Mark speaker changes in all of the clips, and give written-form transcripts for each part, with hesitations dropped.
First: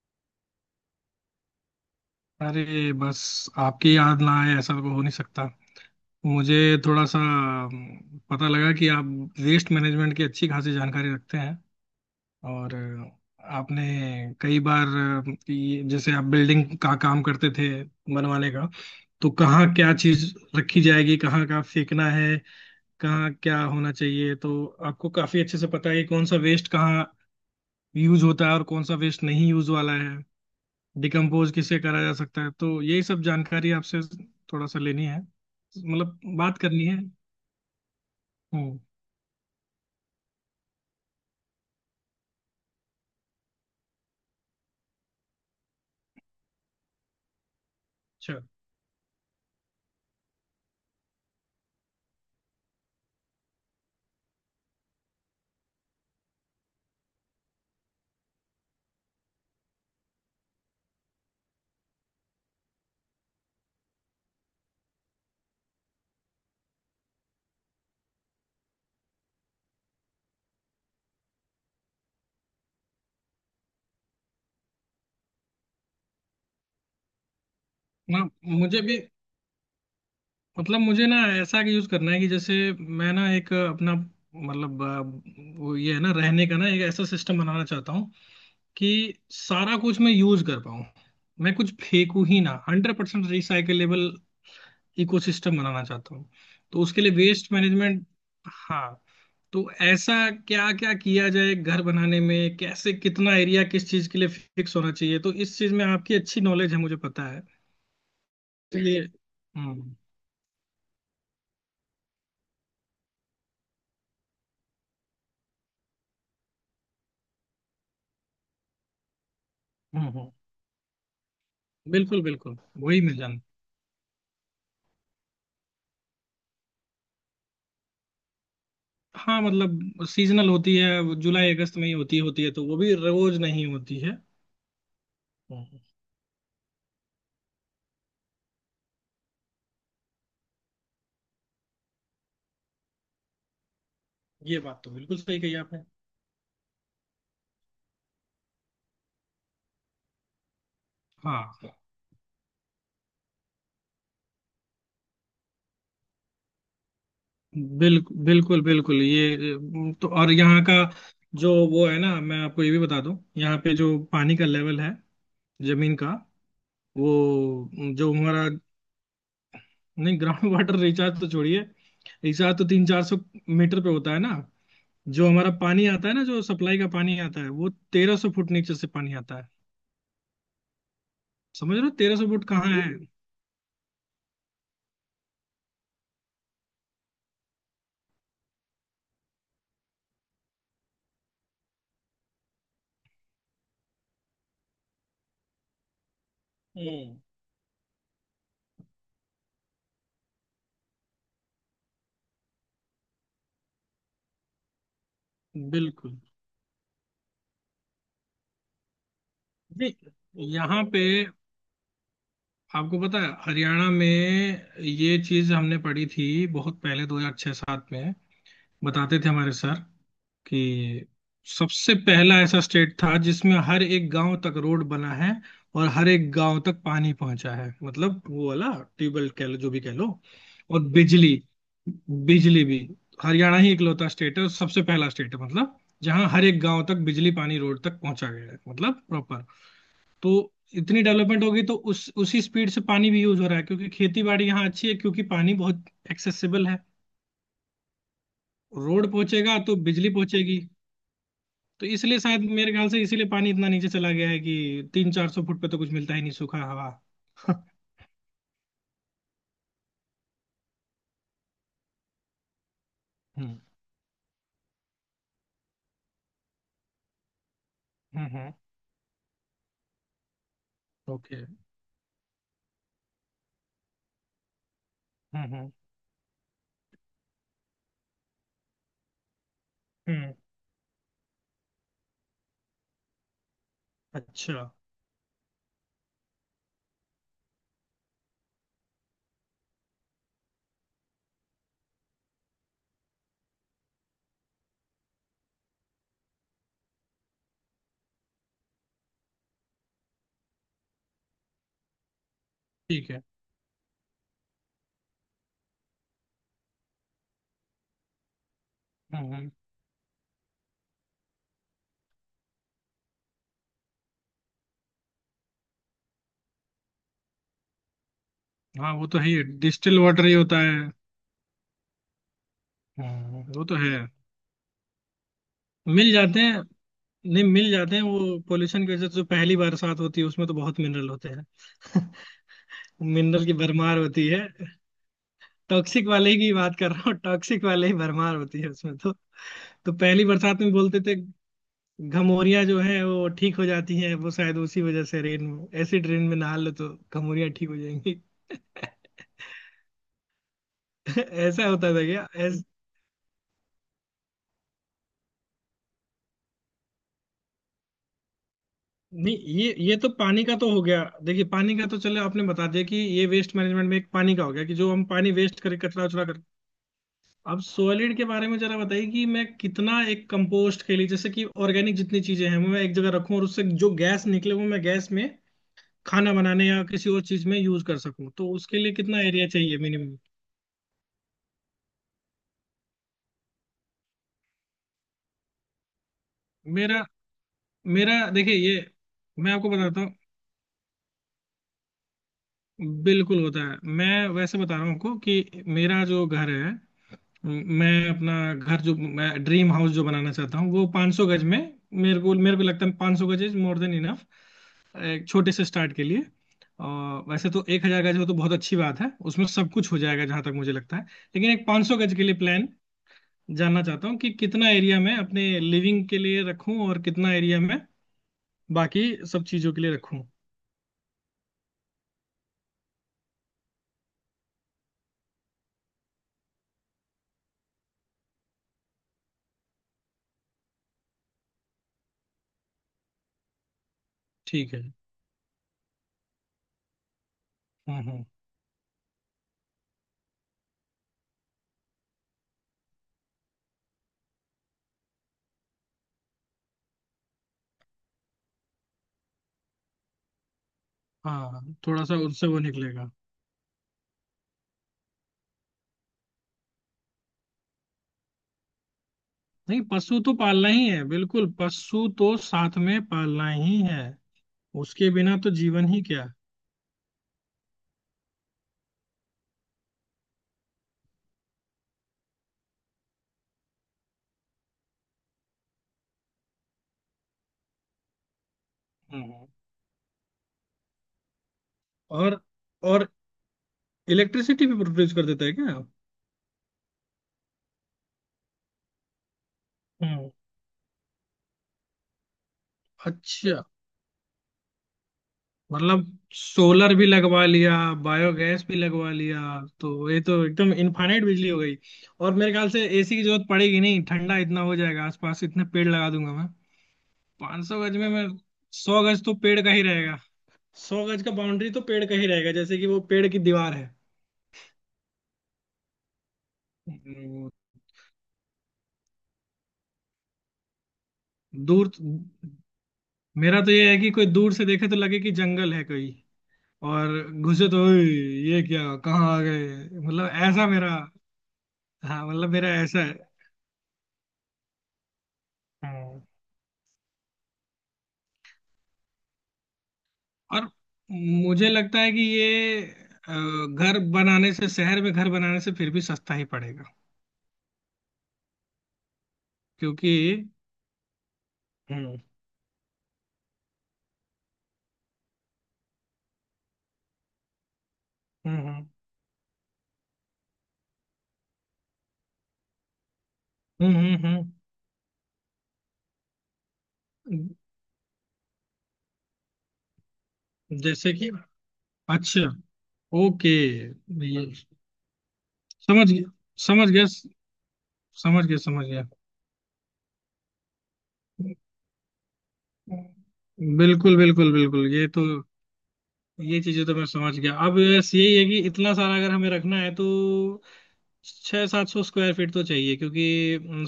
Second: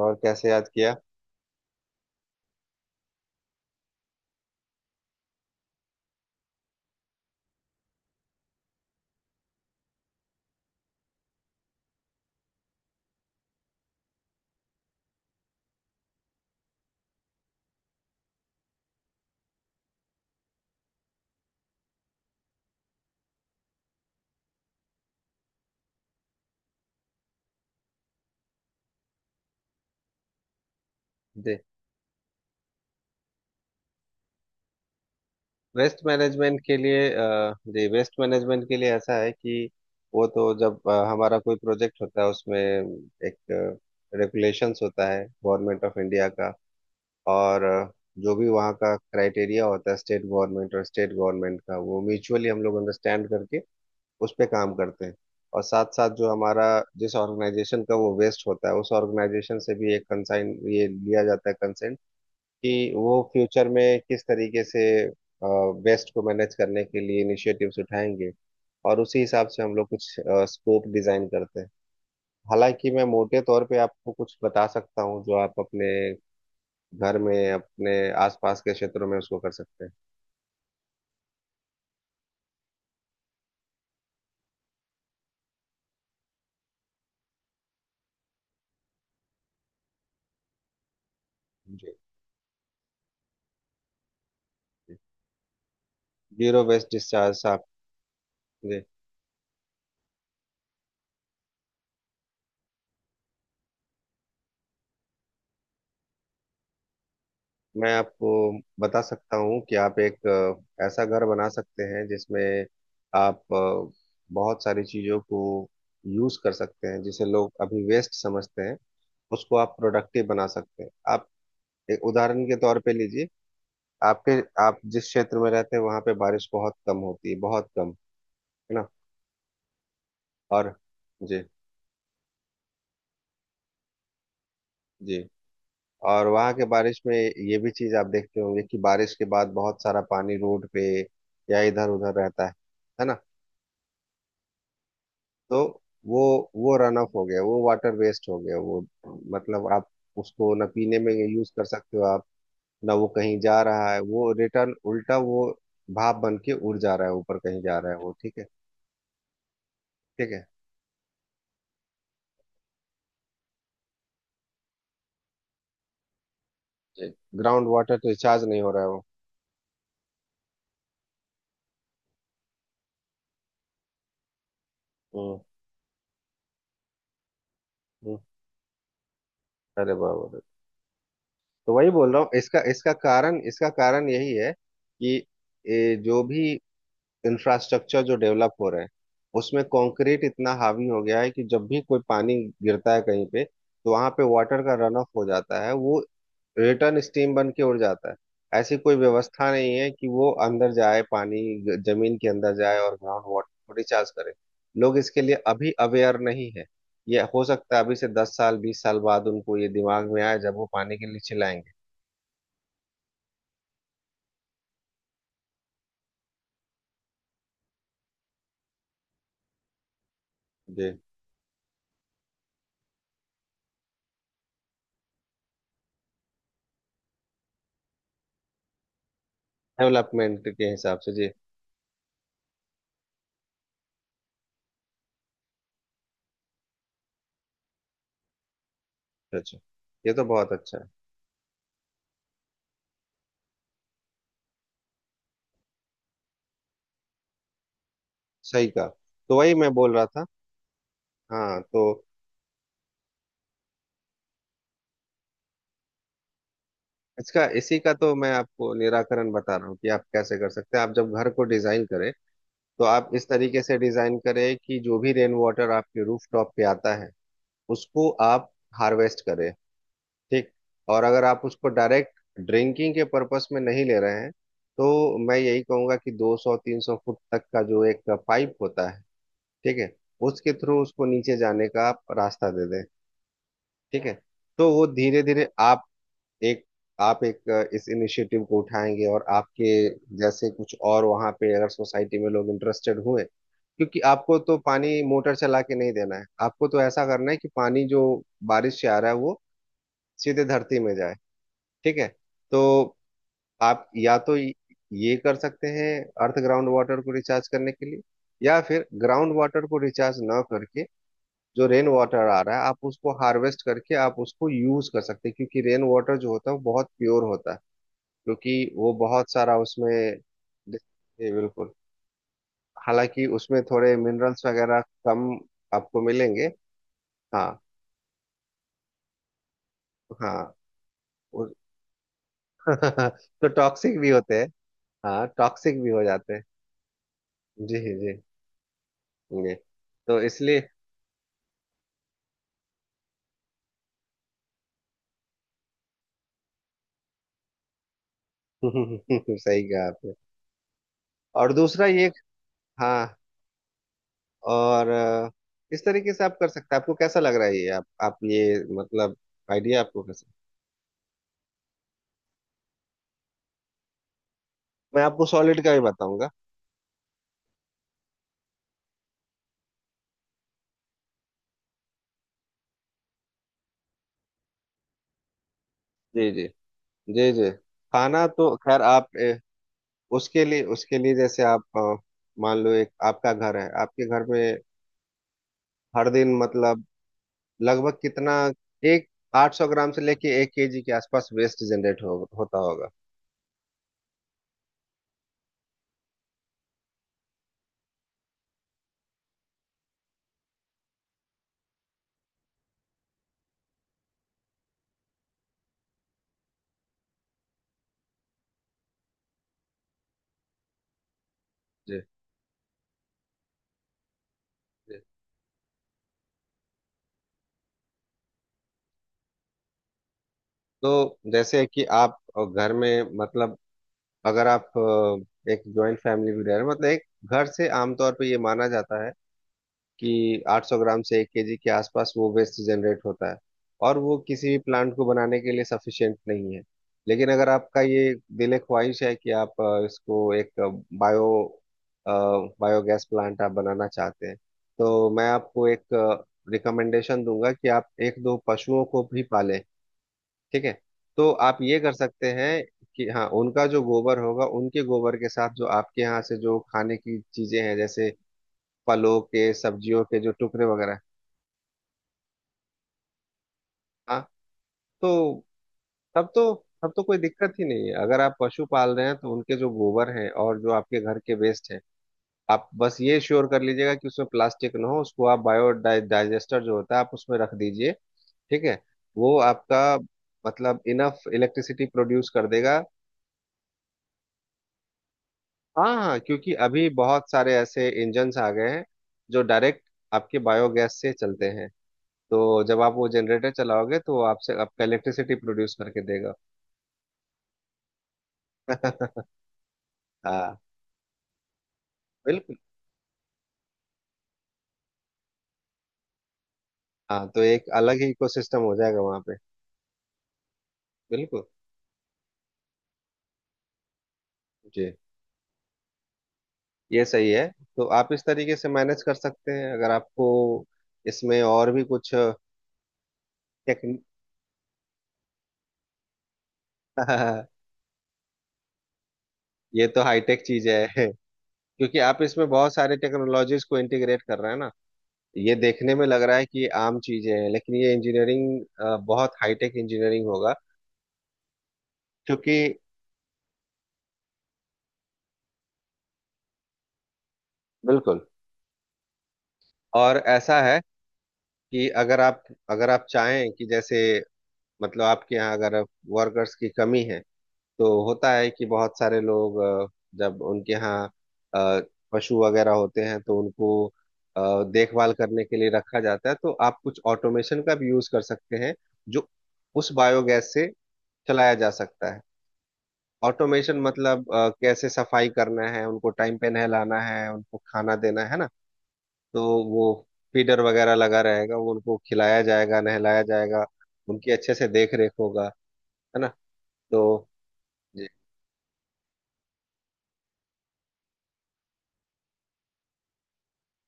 Speaker 1: और कैसे याद किया।
Speaker 2: अरे बस आपकी याद ना आए ऐसा तो हो नहीं सकता। मुझे थोड़ा सा पता लगा कि आप वेस्ट मैनेजमेंट की अच्छी खासी जानकारी रखते हैं और आपने कई बार जैसे आप बिल्डिंग का काम करते थे बनवाने का। तो कहाँ क्या चीज रखी जाएगी कहाँ का फेंकना है कहाँ क्या होना चाहिए तो आपको काफी अच्छे से पता है कि कौन सा वेस्ट कहाँ यूज होता है और कौन सा वेस्ट नहीं यूज वाला है, डिकम्पोज
Speaker 1: दे।
Speaker 2: किसे करा जा सकता है। तो यही सब जानकारी आपसे थोड़ा सा लेनी है,
Speaker 1: वेस्ट
Speaker 2: मतलब बात
Speaker 1: मैनेजमेंट के
Speaker 2: करनी है।
Speaker 1: लिए अ, जी, वेस्ट मैनेजमेंट के
Speaker 2: हम्म।
Speaker 1: लिए ऐसा है कि वो तो जब हमारा कोई प्रोजेक्ट होता है उसमें एक रेगुलेशंस होता है गवर्नमेंट ऑफ इंडिया का। और जो
Speaker 2: अच्छा।
Speaker 1: भी वहाँ का क्राइटेरिया होता है, स्टेट गवर्नमेंट और स्टेट गवर्नमेंट का, वो म्यूचुअली हम लोग अंडरस्टैंड करके उस पे काम करते हैं। और साथ साथ जो हमारा, जिस ऑर्गेनाइजेशन का वो वेस्ट होता है उस ऑर्गेनाइजेशन से भी एक कंसाइन ये लिया जाता है, कंसेंट, कि वो फ्यूचर में किस तरीके से वेस्ट को मैनेज करने के लिए इनिशिएटिव्स उठाएंगे। और उसी हिसाब से हम लोग कुछ स्कोप डिजाइन करते हैं। हालांकि मैं मोटे तौर पे आपको कुछ बता सकता हूँ जो आप अपने घर में, अपने
Speaker 2: ना।
Speaker 1: आसपास के
Speaker 2: मुझे भी,
Speaker 1: क्षेत्रों में उसको कर सकते
Speaker 2: मतलब मुझे ना ऐसा यूज करना है कि जैसे मैं ना एक अपना मतलब वो ये है ना रहने का ना, एक ऐसा सिस्टम बनाना चाहता हूँ कि सारा कुछ मैं यूज कर पाऊँ। मैं कुछ
Speaker 1: हैं। जी।
Speaker 2: फेंकू ही ना, 100% रिसाइकलेबल इकोसिस्टम बनाना चाहता हूँ।
Speaker 1: जीरो
Speaker 2: तो
Speaker 1: वेस्ट
Speaker 2: उसके लिए
Speaker 1: डिस्चार्ज
Speaker 2: वेस्ट
Speaker 1: आप।
Speaker 2: मैनेजमेंट।
Speaker 1: जी।
Speaker 2: हाँ। तो ऐसा क्या क्या किया जाए घर बनाने में, कैसे कितना एरिया किस चीज के लिए फिक्स होना चाहिए, तो इस चीज में आपकी अच्छी नॉलेज है मुझे पता है,
Speaker 1: मैं आपको बता
Speaker 2: इसलिए।
Speaker 1: सकता हूँ कि
Speaker 2: हम्म
Speaker 1: आप एक ऐसा घर बना सकते हैं जिसमें आप बहुत सारी चीज़ों को यूज़ कर सकते हैं जिसे लोग अभी वेस्ट समझते हैं। उसको आप
Speaker 2: हम्म
Speaker 1: प्रोडक्टिव
Speaker 2: हम्म,
Speaker 1: बना सकते हैं। आप एक
Speaker 2: बिल्कुल
Speaker 1: उदाहरण के
Speaker 2: बिल्कुल।
Speaker 1: तौर पे
Speaker 2: वही मिल
Speaker 1: लीजिए।
Speaker 2: जाना।
Speaker 1: आपके आप जिस क्षेत्र में रहते हैं वहाँ पे बारिश बहुत कम होती है, बहुत कम है ना।
Speaker 2: हाँ मतलब सीजनल
Speaker 1: और
Speaker 2: होती है वो,
Speaker 1: जी।
Speaker 2: जुलाई अगस्त में ही होती होती है, तो वो भी रोज नहीं होती है।
Speaker 1: जी।
Speaker 2: हम्म,
Speaker 1: और वहाँ के बारिश में ये भी चीज़ आप देखते होंगे कि बारिश के बाद बहुत सारा पानी रोड पे या इधर उधर रहता है ना।
Speaker 2: ये बात तो बिल्कुल सही कही
Speaker 1: तो
Speaker 2: आपने।
Speaker 1: वो वो रन ऑफ हो गया, वो वाटर वेस्ट हो गया, वो मतलब आप उसको ना पीने में यूज कर
Speaker 2: हाँ।
Speaker 1: सकते हो। आप, ना वो कहीं जा रहा है, वो रिटर्न उल्टा वो भाप बन के उड़ जा रहा है, ऊपर कहीं जा रहा है, वो
Speaker 2: बिल्कुल
Speaker 1: ठीक है।
Speaker 2: बिल्कुल बिल्कुल ये तो, और
Speaker 1: ठीक है।
Speaker 2: यहाँ का जो वो है ना, मैं आपको ये भी बता दूं। यहाँ पे जो पानी का लेवल है जमीन का,
Speaker 1: जी। ग्राउंड
Speaker 2: वो
Speaker 1: वाटर
Speaker 2: जो
Speaker 1: रिचार्ज
Speaker 2: हमारा,
Speaker 1: नहीं हो रहा है वो।
Speaker 2: नहीं ग्राउंड वाटर रिचार्ज तो छोड़िए। रिचार्ज तो तीन चार सौ मीटर पे होता है ना। जो
Speaker 1: हम्म,
Speaker 2: हमारा पानी आता है ना, जो सप्लाई का पानी आता है वो तेरह
Speaker 1: हम्म,
Speaker 2: सौ फुट नीचे से पानी आता है।
Speaker 1: अरे बाबा रे। तो
Speaker 2: समझ रहे
Speaker 1: वही
Speaker 2: हो
Speaker 1: बोल
Speaker 2: तेरह
Speaker 1: रहा
Speaker 2: सौ
Speaker 1: हूँ,
Speaker 2: फुट
Speaker 1: इसका
Speaker 2: कहाँ है।
Speaker 1: इसका कारण यही है कि जो भी इंफ्रास्ट्रक्चर जो डेवलप हो रहे हैं उसमें कंक्रीट इतना हावी हो गया है कि जब भी कोई पानी गिरता है कहीं पे तो वहां पे वाटर का रन ऑफ हो जाता है, वो रिटर्न
Speaker 2: हम्म।
Speaker 1: स्टीम बन के उड़ जाता है। ऐसी कोई व्यवस्था नहीं है कि वो अंदर जाए, पानी जमीन के अंदर जाए और ग्राउंड वाटर रिचार्ज करे। लोग इसके लिए अभी
Speaker 2: बिल्कुल।
Speaker 1: अवेयर नहीं है। ये हो सकता है अभी से 10 साल 20 साल बाद उनको ये
Speaker 2: जी।
Speaker 1: दिमाग में आए जब वो
Speaker 2: यहाँ
Speaker 1: पानी
Speaker 2: पे
Speaker 1: के लिए चिल्लाएंगे।
Speaker 2: आपको पता है हरियाणा में ये चीज हमने पढ़ी थी, बहुत पहले 2006-7 में बताते थे हमारे सर कि
Speaker 1: जी।
Speaker 2: सबसे पहला ऐसा स्टेट था जिसमें हर एक गांव तक रोड बना है, और हर एक गांव तक पानी पहुंचा है, मतलब वो वाला ट्यूबवेल कह लो जो भी कह लो।
Speaker 1: डेवलपमेंट के
Speaker 2: और
Speaker 1: हिसाब से जी।
Speaker 2: बिजली, बिजली भी हरियाणा ही इकलौता स्टेट है और सबसे पहला स्टेट है, मतलब जहाँ हर एक गांव तक बिजली पानी रोड तक पहुंचा गया है, मतलब
Speaker 1: अच्छा
Speaker 2: प्रॉपर।
Speaker 1: अच्छा। ये तो
Speaker 2: तो
Speaker 1: बहुत अच्छा है।
Speaker 2: इतनी डेवलपमेंट होगी तो उस उसी स्पीड से पानी भी यूज हो रहा है, क्योंकि खेती बाड़ी यहाँ अच्छी है क्योंकि पानी बहुत एक्सेसिबल है।
Speaker 1: सही का।
Speaker 2: रोड
Speaker 1: तो वही
Speaker 2: पहुंचेगा
Speaker 1: मैं
Speaker 2: तो
Speaker 1: बोल रहा
Speaker 2: बिजली
Speaker 1: था।
Speaker 2: पहुंचेगी।
Speaker 1: हाँ, तो
Speaker 2: तो इसलिए शायद मेरे ख्याल से इसीलिए पानी इतना नीचे चला गया है कि तीन चार सौ फुट पे तो कुछ मिलता ही नहीं, सूखा हवा।
Speaker 1: इसका, इसी का तो मैं आपको निराकरण बता रहा हूँ कि आप कैसे कर सकते हैं। आप जब घर को डिजाइन करें तो आप इस
Speaker 2: हम्म
Speaker 1: तरीके से डिजाइन करें कि जो भी रेन वाटर आपके रूफ टॉप पे आता है उसको आप
Speaker 2: हम्म।
Speaker 1: हार्वेस्ट करें। ठीक। और अगर
Speaker 2: ओके।
Speaker 1: आप उसको डायरेक्ट ड्रिंकिंग के पर्पस में नहीं ले रहे हैं तो मैं
Speaker 2: Okay,
Speaker 1: यही
Speaker 2: हम्म।
Speaker 1: कहूंगा कि 200 300 फुट तक का जो एक पाइप होता है, ठीक है,
Speaker 2: हम्म,
Speaker 1: उसके थ्रू उसको नीचे जाने का आप रास्ता दे दें। ठीक है।
Speaker 2: अच्छा।
Speaker 1: तो वो धीरे धीरे आप एक एक इस इनिशिएटिव को उठाएंगे और आपके जैसे कुछ और वहां पे अगर सोसाइटी में लोग इंटरेस्टेड हुए, क्योंकि आपको तो पानी मोटर चला के नहीं देना है, आपको तो ऐसा करना है कि पानी जो बारिश से आ रहा है वो सीधे धरती में जाए। ठीक है। तो
Speaker 2: ठीक है।
Speaker 1: आप या तो ये कर सकते हैं, अर्थ ग्राउंड वाटर को रिचार्ज करने के लिए, या फिर ग्राउंड
Speaker 2: हम्म हम्म,
Speaker 1: वाटर को रिचार्ज ना करके जो रेन वाटर आ रहा है आप उसको हार्वेस्ट करके आप उसको यूज कर सकते हैं, क्योंकि रेन वाटर जो होता है वो बहुत प्योर होता है, क्योंकि
Speaker 2: हाँ
Speaker 1: वो
Speaker 2: वो तो है
Speaker 1: बहुत
Speaker 2: ही,
Speaker 1: सारा उसमें
Speaker 2: डिस्टिल वाटर ही होता है।
Speaker 1: जी, बिल्कुल। हालांकि उसमें
Speaker 2: वो तो है।
Speaker 1: थोड़े मिनरल्स वगैरह कम आपको
Speaker 2: मिल जाते
Speaker 1: मिलेंगे।
Speaker 2: हैं। नहीं
Speaker 1: हाँ,
Speaker 2: मिल जाते हैं, वो पोल्यूशन की वजह से, जो पहली बरसात होती है उसमें तो
Speaker 1: हाँ,
Speaker 2: बहुत मिनरल होते
Speaker 1: उस-
Speaker 2: हैं। मिनरल
Speaker 1: तो
Speaker 2: की भरमार
Speaker 1: टॉक्सिक भी
Speaker 2: होती
Speaker 1: होते
Speaker 2: है।
Speaker 1: हैं। हाँ टॉक्सिक भी हो
Speaker 2: टॉक्सिक वाले
Speaker 1: जाते
Speaker 2: ही
Speaker 1: हैं।
Speaker 2: की बात कर रहा हूँ, टॉक्सिक
Speaker 1: जी,
Speaker 2: वाले ही
Speaker 1: जी।
Speaker 2: भरमार होती है उसमें तो।
Speaker 1: जी।
Speaker 2: तो
Speaker 1: तो
Speaker 2: पहली बरसात
Speaker 1: इसलिए
Speaker 2: में बोलते थे, घमौरियाँ जो है वो ठीक हो जाती हैं, वो शायद उसी वजह से रेन, ऐसी रेन में नहा लो तो घमौरियाँ ठीक हो जाएंगी।
Speaker 1: सही कहा आपने। और
Speaker 2: ऐसा
Speaker 1: दूसरा
Speaker 2: होता था
Speaker 1: ये।
Speaker 2: क्या ऐस...
Speaker 1: हाँ। और इस तरीके से आप कर सकते हैं। आपको कैसा लग रहा है ये, आप ये मतलब
Speaker 2: नहीं
Speaker 1: आइडिया
Speaker 2: ये
Speaker 1: आपको
Speaker 2: तो
Speaker 1: कैसा।
Speaker 2: पानी का तो हो गया, देखिए पानी का तो चलो आपने बता दिया कि ये वेस्ट मैनेजमेंट में एक पानी का हो गया कि जो
Speaker 1: मैं
Speaker 2: हम
Speaker 1: आपको
Speaker 2: पानी वेस्ट
Speaker 1: सॉलिड का ही
Speaker 2: करके, कचरा उचरा
Speaker 1: बताऊंगा।
Speaker 2: अब सॉलिड के बारे में जरा बताइए कि मैं कितना एक कंपोस्ट के लिए जैसे कि ऑर्गेनिक जितनी चीजें हैं वो मैं एक जगह रखूं और उससे जो गैस निकले वो मैं गैस में
Speaker 1: जी,
Speaker 2: खाना
Speaker 1: जी।
Speaker 2: बनाने या किसी और
Speaker 1: जी,
Speaker 2: चीज
Speaker 1: जी।
Speaker 2: में यूज कर
Speaker 1: खाना
Speaker 2: सकूं, तो
Speaker 1: तो
Speaker 2: उसके
Speaker 1: खैर
Speaker 2: लिए
Speaker 1: आप,
Speaker 2: कितना एरिया चाहिए मिनिमम।
Speaker 1: उसके लिए जैसे आप मान लो एक आपका घर है, आपके घर में हर दिन मतलब
Speaker 2: मेरा
Speaker 1: लगभग
Speaker 2: मेरा
Speaker 1: कितना
Speaker 2: देखिए ये,
Speaker 1: एक
Speaker 2: मैं
Speaker 1: 800
Speaker 2: आपको
Speaker 1: ग्राम से
Speaker 2: बताता
Speaker 1: लेके 1 केजी के आसपास वेस्ट जनरेट होता होगा।
Speaker 2: हूँ, बिल्कुल होता है, मैं वैसे बता रहा हूँ आपको, कि मेरा जो घर है, मैं अपना घर जो मैं ड्रीम हाउस जो बनाना चाहता हूँ वो 500 गज में। मेरे को लगता है 500 गज इज मोर देन इनफ, एक छोटे से स्टार्ट के लिए। और वैसे तो 1000 गज हो तो बहुत अच्छी बात है, उसमें सब कुछ हो जाएगा जहां तक मुझे लगता है। लेकिन एक 500
Speaker 1: जी,
Speaker 2: गज के लिए प्लान जानना चाहता हूँ, कि कितना एरिया
Speaker 1: जी।
Speaker 2: मैं अपने लिविंग के लिए रखूँ और कितना एरिया मैं बाकी सब चीजों के लिए रखूँ।
Speaker 1: तो जैसे कि आप घर में मतलब अगर आप एक जॉइंट फैमिली भी रह रहे हो मतलब एक घर से आमतौर पे ये माना जाता है कि 800 ग्राम से 1 केजी के आसपास वो वेस्ट जनरेट होता है, और वो किसी भी
Speaker 2: ठीक है।
Speaker 1: प्लांट को बनाने के लिए सफिशिएंट नहीं है। लेकिन अगर आपका ये
Speaker 2: हम्म,
Speaker 1: दिल ख्वाहिश है कि आप इसको एक बायो बायोगैस प्लांट आप बनाना चाहते हैं तो मैं आपको एक रिकमेंडेशन दूंगा कि आप एक दो पशुओं को भी पालें। ठीक है। तो आप
Speaker 2: हाँ
Speaker 1: ये कर
Speaker 2: थोड़ा सा
Speaker 1: सकते
Speaker 2: उससे वो
Speaker 1: हैं कि
Speaker 2: निकलेगा।
Speaker 1: हाँ उनका जो गोबर होगा, उनके गोबर के साथ जो आपके यहाँ से जो खाने की चीजें हैं जैसे फलों के,
Speaker 2: नहीं
Speaker 1: सब्जियों
Speaker 2: पशु
Speaker 1: के जो
Speaker 2: तो
Speaker 1: टुकड़े
Speaker 2: पालना ही
Speaker 1: वगैरह।
Speaker 2: है, बिल्कुल पशु तो साथ में पालना ही है,
Speaker 1: हाँ।
Speaker 2: उसके बिना
Speaker 1: तो
Speaker 2: तो जीवन ही क्या।
Speaker 1: तब तो तब तो कोई दिक्कत ही नहीं है, अगर आप पशु पाल रहे हैं तो उनके जो गोबर हैं और जो आपके घर के वेस्ट हैं, आप बस ये श्योर कर लीजिएगा कि उसमें प्लास्टिक ना हो। उसको आप बायो डाइजेस्टर जो होता है आप उसमें रख दीजिए। ठीक है। वो
Speaker 2: हम्म।
Speaker 1: आपका मतलब इनफ इलेक्ट्रिसिटी प्रोड्यूस
Speaker 2: और
Speaker 1: कर देगा।
Speaker 2: और इलेक्ट्रिसिटी भी प्रोड्यूस कर देता है क्या।
Speaker 1: हाँ, हाँ, क्योंकि अभी बहुत सारे ऐसे इंजन्स आ गए हैं जो डायरेक्ट
Speaker 2: हम्म।
Speaker 1: आपके बायोगैस से चलते हैं। तो जब आप वो जनरेटर
Speaker 2: अच्छा,
Speaker 1: चलाओगे तो वो आपसे आपका इलेक्ट्रिसिटी प्रोड्यूस करके
Speaker 2: मतलब
Speaker 1: देगा।
Speaker 2: सोलर भी लगवा लिया, बायोगैस भी लगवा लिया, तो ये तो
Speaker 1: हाँ
Speaker 2: एकदम इनफाइनाइट बिजली हो गई। और मेरे
Speaker 1: बिल्कुल।
Speaker 2: ख्याल से एसी की जरूरत पड़ेगी नहीं, ठंडा इतना हो जाएगा, आसपास इतने पेड़ लगा दूंगा मैं।
Speaker 1: हाँ, तो एक
Speaker 2: 500 गज
Speaker 1: अलग
Speaker 2: में
Speaker 1: ही
Speaker 2: मैं
Speaker 1: इकोसिस्टम हो जाएगा
Speaker 2: सौ
Speaker 1: वहां
Speaker 2: गज तो
Speaker 1: पे।
Speaker 2: पेड़ का ही रहेगा, 100 गज का
Speaker 1: बिल्कुल।
Speaker 2: बाउंड्री तो पेड़ का ही रहेगा, जैसे कि वो पेड़ की दीवार है।
Speaker 1: जी। ये सही है।
Speaker 2: हम्म,
Speaker 1: तो आप इस तरीके से मैनेज कर सकते हैं अगर आपको इसमें और भी
Speaker 2: दूर तो,
Speaker 1: कुछ
Speaker 2: मेरा तो ये है
Speaker 1: टेक्निक।
Speaker 2: कि कोई दूर से देखे तो लगे कि जंगल है, कोई और घुसे तो "ओए, ये क्या कहाँ आ गए"।
Speaker 1: ये तो
Speaker 2: मतलब
Speaker 1: हाईटेक चीज
Speaker 2: ऐसा
Speaker 1: है।
Speaker 2: मेरा,
Speaker 1: क्योंकि आप
Speaker 2: हाँ
Speaker 1: इसमें
Speaker 2: मतलब मेरा
Speaker 1: बहुत सारे
Speaker 2: ऐसा है।
Speaker 1: टेक्नोलॉजीज को इंटीग्रेट कर रहे हैं ना। ये देखने में
Speaker 2: हाँ,
Speaker 1: लग रहा है कि ये आम चीजें हैं लेकिन ये इंजीनियरिंग, बहुत हाईटेक इंजीनियरिंग होगा।
Speaker 2: और मुझे लगता है कि
Speaker 1: क्योंकि
Speaker 2: ये घर बनाने से शहर में, घर बनाने से फिर भी सस्ता ही पड़ेगा
Speaker 1: बिल्कुल।
Speaker 2: क्योंकि।
Speaker 1: और ऐसा है कि
Speaker 2: हम्म
Speaker 1: अगर आप चाहें कि जैसे मतलब आपके यहाँ अगर वर्कर्स की कमी है, तो होता है कि
Speaker 2: हम्म हम्म
Speaker 1: बहुत सारे लोग जब उनके यहाँ अ, पशु वगैरह होते हैं तो उनको
Speaker 2: हम्म हम्म
Speaker 1: देखभाल करने के लिए रखा जाता है, तो आप कुछ
Speaker 2: हम्म।
Speaker 1: ऑटोमेशन का भी यूज कर सकते हैं जो उस बायोगैस से
Speaker 2: जैसे कि,
Speaker 1: चलाया जा सकता है।
Speaker 2: अच्छा, ओके।
Speaker 1: ऑटोमेशन मतलब
Speaker 2: ये
Speaker 1: कैसे सफाई करना है, उनको
Speaker 2: समझ गया
Speaker 1: टाइम पे
Speaker 2: समझ
Speaker 1: नहलाना
Speaker 2: गया,
Speaker 1: है, उनको खाना देना है
Speaker 2: समझ
Speaker 1: ना,
Speaker 2: गया समझ गया।
Speaker 1: तो वो फीडर वगैरह लगा रहेगा, वो उनको खिलाया जाएगा, नहलाया जाएगा,
Speaker 2: बिल्कुल
Speaker 1: उनकी
Speaker 2: बिल्कुल
Speaker 1: अच्छे से
Speaker 2: बिल्कुल
Speaker 1: देख
Speaker 2: ये
Speaker 1: रेख
Speaker 2: तो,
Speaker 1: होगा, है ना।
Speaker 2: ये चीजें तो मैं
Speaker 1: तो
Speaker 2: समझ गया। अब
Speaker 1: जी,
Speaker 2: बस यही है कि इतना सारा अगर हमें रखना है, तो छह सात सौ स्क्वायर फीट तो चाहिए, क्योंकि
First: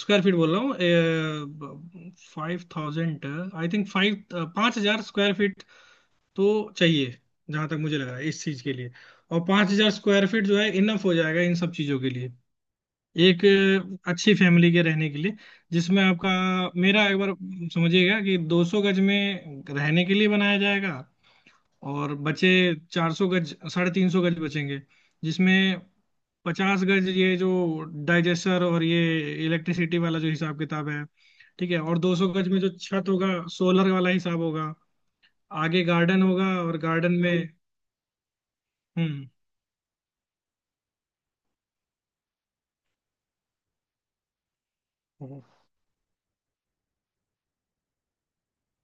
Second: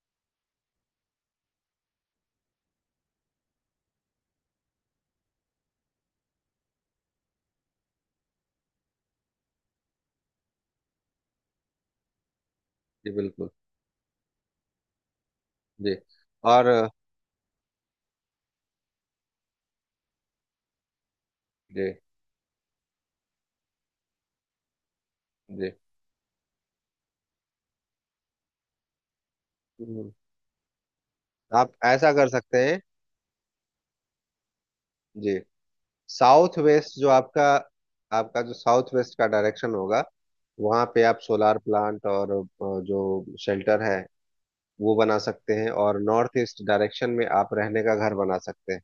Speaker 2: स्क्वायर फीट बोल रहा हूँ। 5000, आई थिंक, फाइव, 5000 स्क्वायर फीट तो चाहिए जहां तक मुझे लग रहा है इस चीज के लिए। और 5000 स्क्वायर फीट जो है इनफ हो जाएगा इन सब चीजों के लिए,
Speaker 1: जी,
Speaker 2: एक
Speaker 1: बिल्कुल।
Speaker 2: अच्छी फैमिली के रहने के लिए,
Speaker 1: जी।
Speaker 2: जिसमें आपका,
Speaker 1: और
Speaker 2: मेरा एक बार समझिएगा कि 200 गज में रहने के लिए बनाया जाएगा,
Speaker 1: जी,
Speaker 2: और बचे 400 गज, 350 गज बचेंगे,
Speaker 1: जी।
Speaker 2: जिसमें 50 गज ये जो डाइजेस्टर और ये इलेक्ट्रिसिटी
Speaker 1: हम्म,
Speaker 2: वाला जो हिसाब किताब है। ठीक
Speaker 1: आप
Speaker 2: है, और
Speaker 1: ऐसा कर
Speaker 2: 200 गज
Speaker 1: सकते
Speaker 2: में जो
Speaker 1: हैं।
Speaker 2: छत होगा सोलर वाला हिसाब होगा,
Speaker 1: जी।
Speaker 2: आगे गार्डन होगा,
Speaker 1: साउथ
Speaker 2: और
Speaker 1: वेस्ट जो
Speaker 2: गार्डन में।
Speaker 1: आपका आपका जो साउथ वेस्ट का
Speaker 2: हम्म
Speaker 1: डायरेक्शन होगा वहाँ पे आप सोलार प्लांट और जो शेल्टर है वो बना
Speaker 2: हम्म।
Speaker 1: सकते हैं, और नॉर्थ ईस्ट डायरेक्शन में आप रहने का घर बना सकते हैं।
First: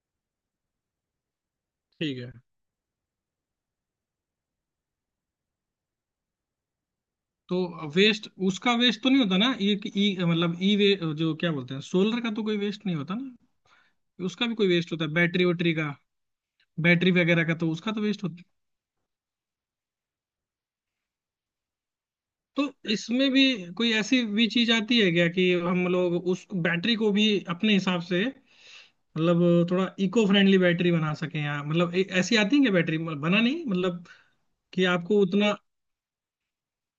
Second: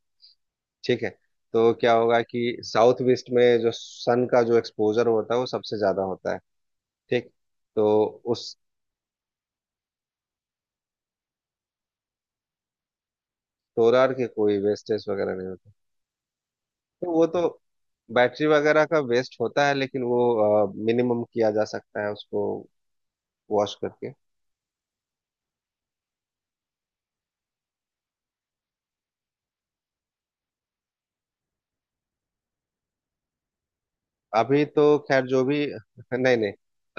Speaker 1: ठीक है। तो क्या
Speaker 2: ठीक
Speaker 1: होगा
Speaker 2: है।
Speaker 1: कि साउथ वेस्ट में जो सन का जो एक्सपोजर होता है वो सबसे ज्यादा होता है। ठीक।
Speaker 2: तो
Speaker 1: तो
Speaker 2: वेस्ट,
Speaker 1: उस
Speaker 2: उसका वेस्ट तो नहीं होता ना, ये ई मतलब ई वे जो क्या बोलते हैं, सोलर का तो कोई वेस्ट नहीं होता ना।
Speaker 1: सोलार के
Speaker 2: उसका भी
Speaker 1: कोई
Speaker 2: कोई वेस्ट होता
Speaker 1: वेस्टेज
Speaker 2: है,
Speaker 1: वगैरह
Speaker 2: बैटरी
Speaker 1: नहीं होते।
Speaker 2: वैटरी का,
Speaker 1: तो
Speaker 2: बैटरी
Speaker 1: वो
Speaker 2: वगैरह
Speaker 1: तो
Speaker 2: का तो उसका तो वेस्ट होता है।
Speaker 1: बैटरी वगैरह का वेस्ट होता है, लेकिन वो मिनिमम किया जा सकता है उसको
Speaker 2: तो इसमें भी
Speaker 1: वॉश
Speaker 2: कोई
Speaker 1: करके।
Speaker 2: ऐसी भी चीज आती है क्या कि हम लोग उस बैटरी को भी अपने हिसाब से, मतलब थोड़ा इको फ्रेंडली बैटरी बना सके, या मतलब ऐसी आती है क्या बैटरी, मतलब बना नहीं, मतलब
Speaker 1: अभी तो
Speaker 2: कि आपको
Speaker 1: खैर जो
Speaker 2: उतना।
Speaker 1: भी नहीं, नहीं,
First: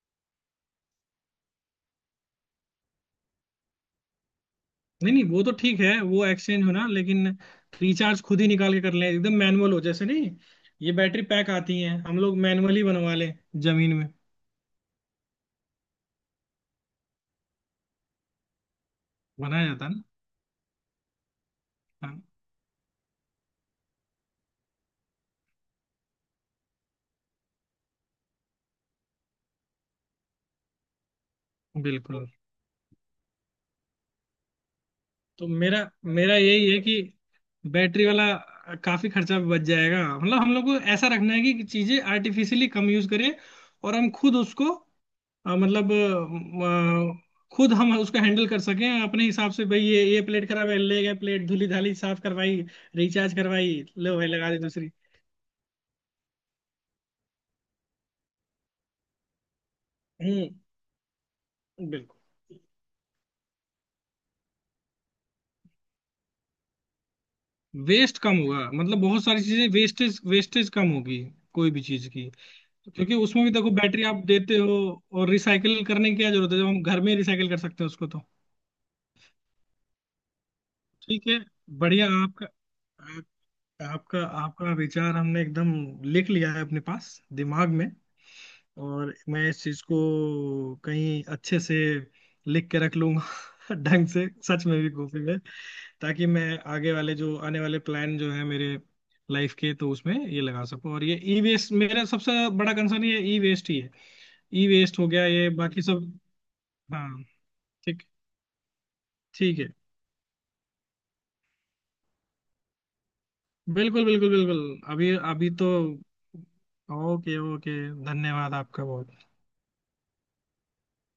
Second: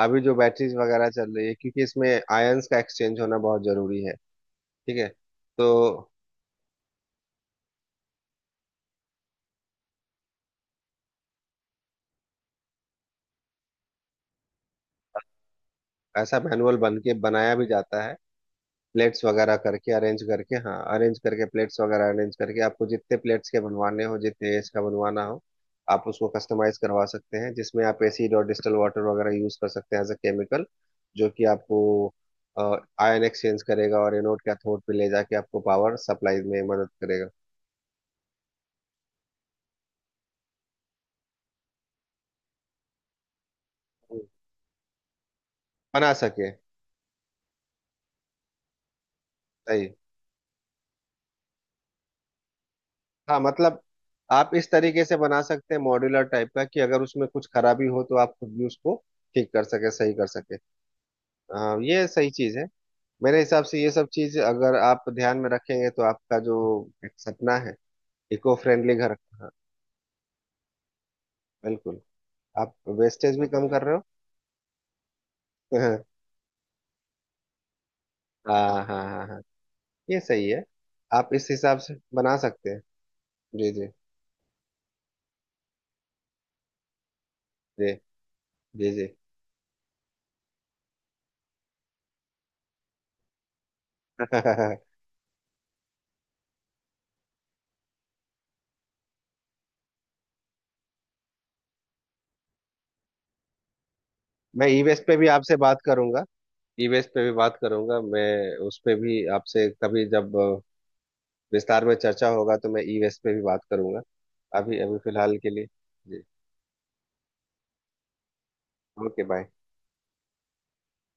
Speaker 1: अभी जो बैटरीज वगैरह चल रही है, क्योंकि इसमें आयंस का एक्सचेंज होना बहुत जरूरी है। ठीक है।
Speaker 2: नहीं नहीं वो तो
Speaker 1: तो
Speaker 2: ठीक है, वो एक्सचेंज होना, लेकिन रिचार्ज खुद ही निकाल के कर लें एकदम मैनुअल हो जैसे, नहीं ये बैटरी पैक आती हैं, हम लोग मैनुअली बनवा लें जमीन में,
Speaker 1: ऐसा मैनुअल बन के बनाया भी जाता है, प्लेट्स वगैरह
Speaker 2: बनाया जाता है
Speaker 1: करके
Speaker 2: ना।
Speaker 1: अरेंज करके, हाँ, अरेंज करके, प्लेट्स वगैरह
Speaker 2: हाँ
Speaker 1: अरेंज करके, आपको जितने प्लेट्स के बनवाने हो, जितने एज का बनवाना हो, आप उसको कस्टमाइज करवा सकते हैं जिसमें आप एसिड और डिस्टल वाटर वगैरह यूज कर सकते हैं एज अ केमिकल, जो कि आपको
Speaker 2: बिल्कुल।
Speaker 1: आयन एक्सचेंज करेगा और एनोड कैथोड पे ले जाके
Speaker 2: तो
Speaker 1: आपको
Speaker 2: मेरा
Speaker 1: पावर
Speaker 2: मेरा
Speaker 1: सप्लाई में
Speaker 2: यही है
Speaker 1: मदद
Speaker 2: कि
Speaker 1: करेगा।
Speaker 2: बैटरी वाला काफी खर्चा बच जाएगा, मतलब हम लोग को ऐसा रखना है कि चीजें आर्टिफिशियली कम यूज करें, और हम
Speaker 1: हम्म।
Speaker 2: खुद उसको, मतलब
Speaker 1: बना सके,
Speaker 2: खुद हम उसको हैंडल कर सकें अपने हिसाब से, भाई
Speaker 1: सही।
Speaker 2: ये प्लेट खराब है, ले गए प्लेट, धुली धाली, साफ करवाई, रिचार्ज
Speaker 1: हाँ,
Speaker 2: करवाई,
Speaker 1: मतलब
Speaker 2: लो भाई
Speaker 1: आप
Speaker 2: लगा दे
Speaker 1: इस
Speaker 2: दूसरी।
Speaker 1: तरीके से बना सकते हैं मॉड्यूलर टाइप का कि अगर उसमें कुछ खराबी हो तो आप खुद भी उसको ठीक कर सके, सही कर
Speaker 2: हम्म
Speaker 1: सके। हाँ ये
Speaker 2: बिल्कुल,
Speaker 1: सही चीज है। मेरे हिसाब से ये सब चीज अगर आप ध्यान में रखेंगे तो आपका जो एक सपना है
Speaker 2: वेस्ट कम
Speaker 1: इको
Speaker 2: होगा,
Speaker 1: फ्रेंडली
Speaker 2: मतलब
Speaker 1: घर,
Speaker 2: बहुत सारी
Speaker 1: हाँ
Speaker 2: चीजें, वेस्टेज वेस्टेज कम होगी कोई भी
Speaker 1: बिल्कुल,
Speaker 2: चीज की।
Speaker 1: आप
Speaker 2: क्योंकि
Speaker 1: वेस्टेज
Speaker 2: उसमें
Speaker 1: भी
Speaker 2: भी
Speaker 1: कम
Speaker 2: देखो
Speaker 1: कर रहे हो।
Speaker 2: बैटरी आप देते हो, और रिसाइकिल करने की क्या जरूरत है जब हम घर में रिसाइकिल कर सकते हैं उसको तो।
Speaker 1: हाँ, हाँ, हाँ, हाँ, ये सही है।
Speaker 2: ठीक
Speaker 1: आप
Speaker 2: है,
Speaker 1: इस हिसाब से
Speaker 2: बढ़िया
Speaker 1: बना
Speaker 2: आपका,
Speaker 1: सकते हैं।
Speaker 2: आप,
Speaker 1: जी, जी,
Speaker 2: आपका आपका विचार हमने एकदम लिख लिया है अपने पास दिमाग में।
Speaker 1: जी, जी, जी।
Speaker 2: और मैं इस चीज को कहीं अच्छे से लिख के रख लूंगा ढंग से, सच में भी, कॉपी में, ताकि मैं आगे वाले जो आने वाले प्लान जो है मेरे लाइफ के तो उसमें ये लगा सकूं। और ये ई वेस्ट मेरा सबसे बड़ा कंसर्न, ये ई वेस्ट ही है।
Speaker 1: मैं
Speaker 2: ई
Speaker 1: ई
Speaker 2: वेस्ट
Speaker 1: वेस्ट
Speaker 2: हो
Speaker 1: पे
Speaker 2: गया,
Speaker 1: भी
Speaker 2: ये
Speaker 1: आपसे बात
Speaker 2: बाकी सब।
Speaker 1: करूंगा। ई वेस्ट
Speaker 2: हाँ,
Speaker 1: पे भी बात करूंगा
Speaker 2: ठीक
Speaker 1: मैं, उस पे भी
Speaker 2: ठीक है।
Speaker 1: आपसे कभी, जब विस्तार में चर्चा होगा तो मैं ई वेस्ट पे भी बात करूंगा।
Speaker 2: बिल्कुल बिल्कुल बिल्कुल।
Speaker 1: अभी अभी
Speaker 2: अभी
Speaker 1: फिलहाल के
Speaker 2: अभी
Speaker 1: लिए
Speaker 2: तो।
Speaker 1: जी
Speaker 2: ओके ओके। धन्यवाद आपका
Speaker 1: ओके
Speaker 2: बहुत।
Speaker 1: बाय।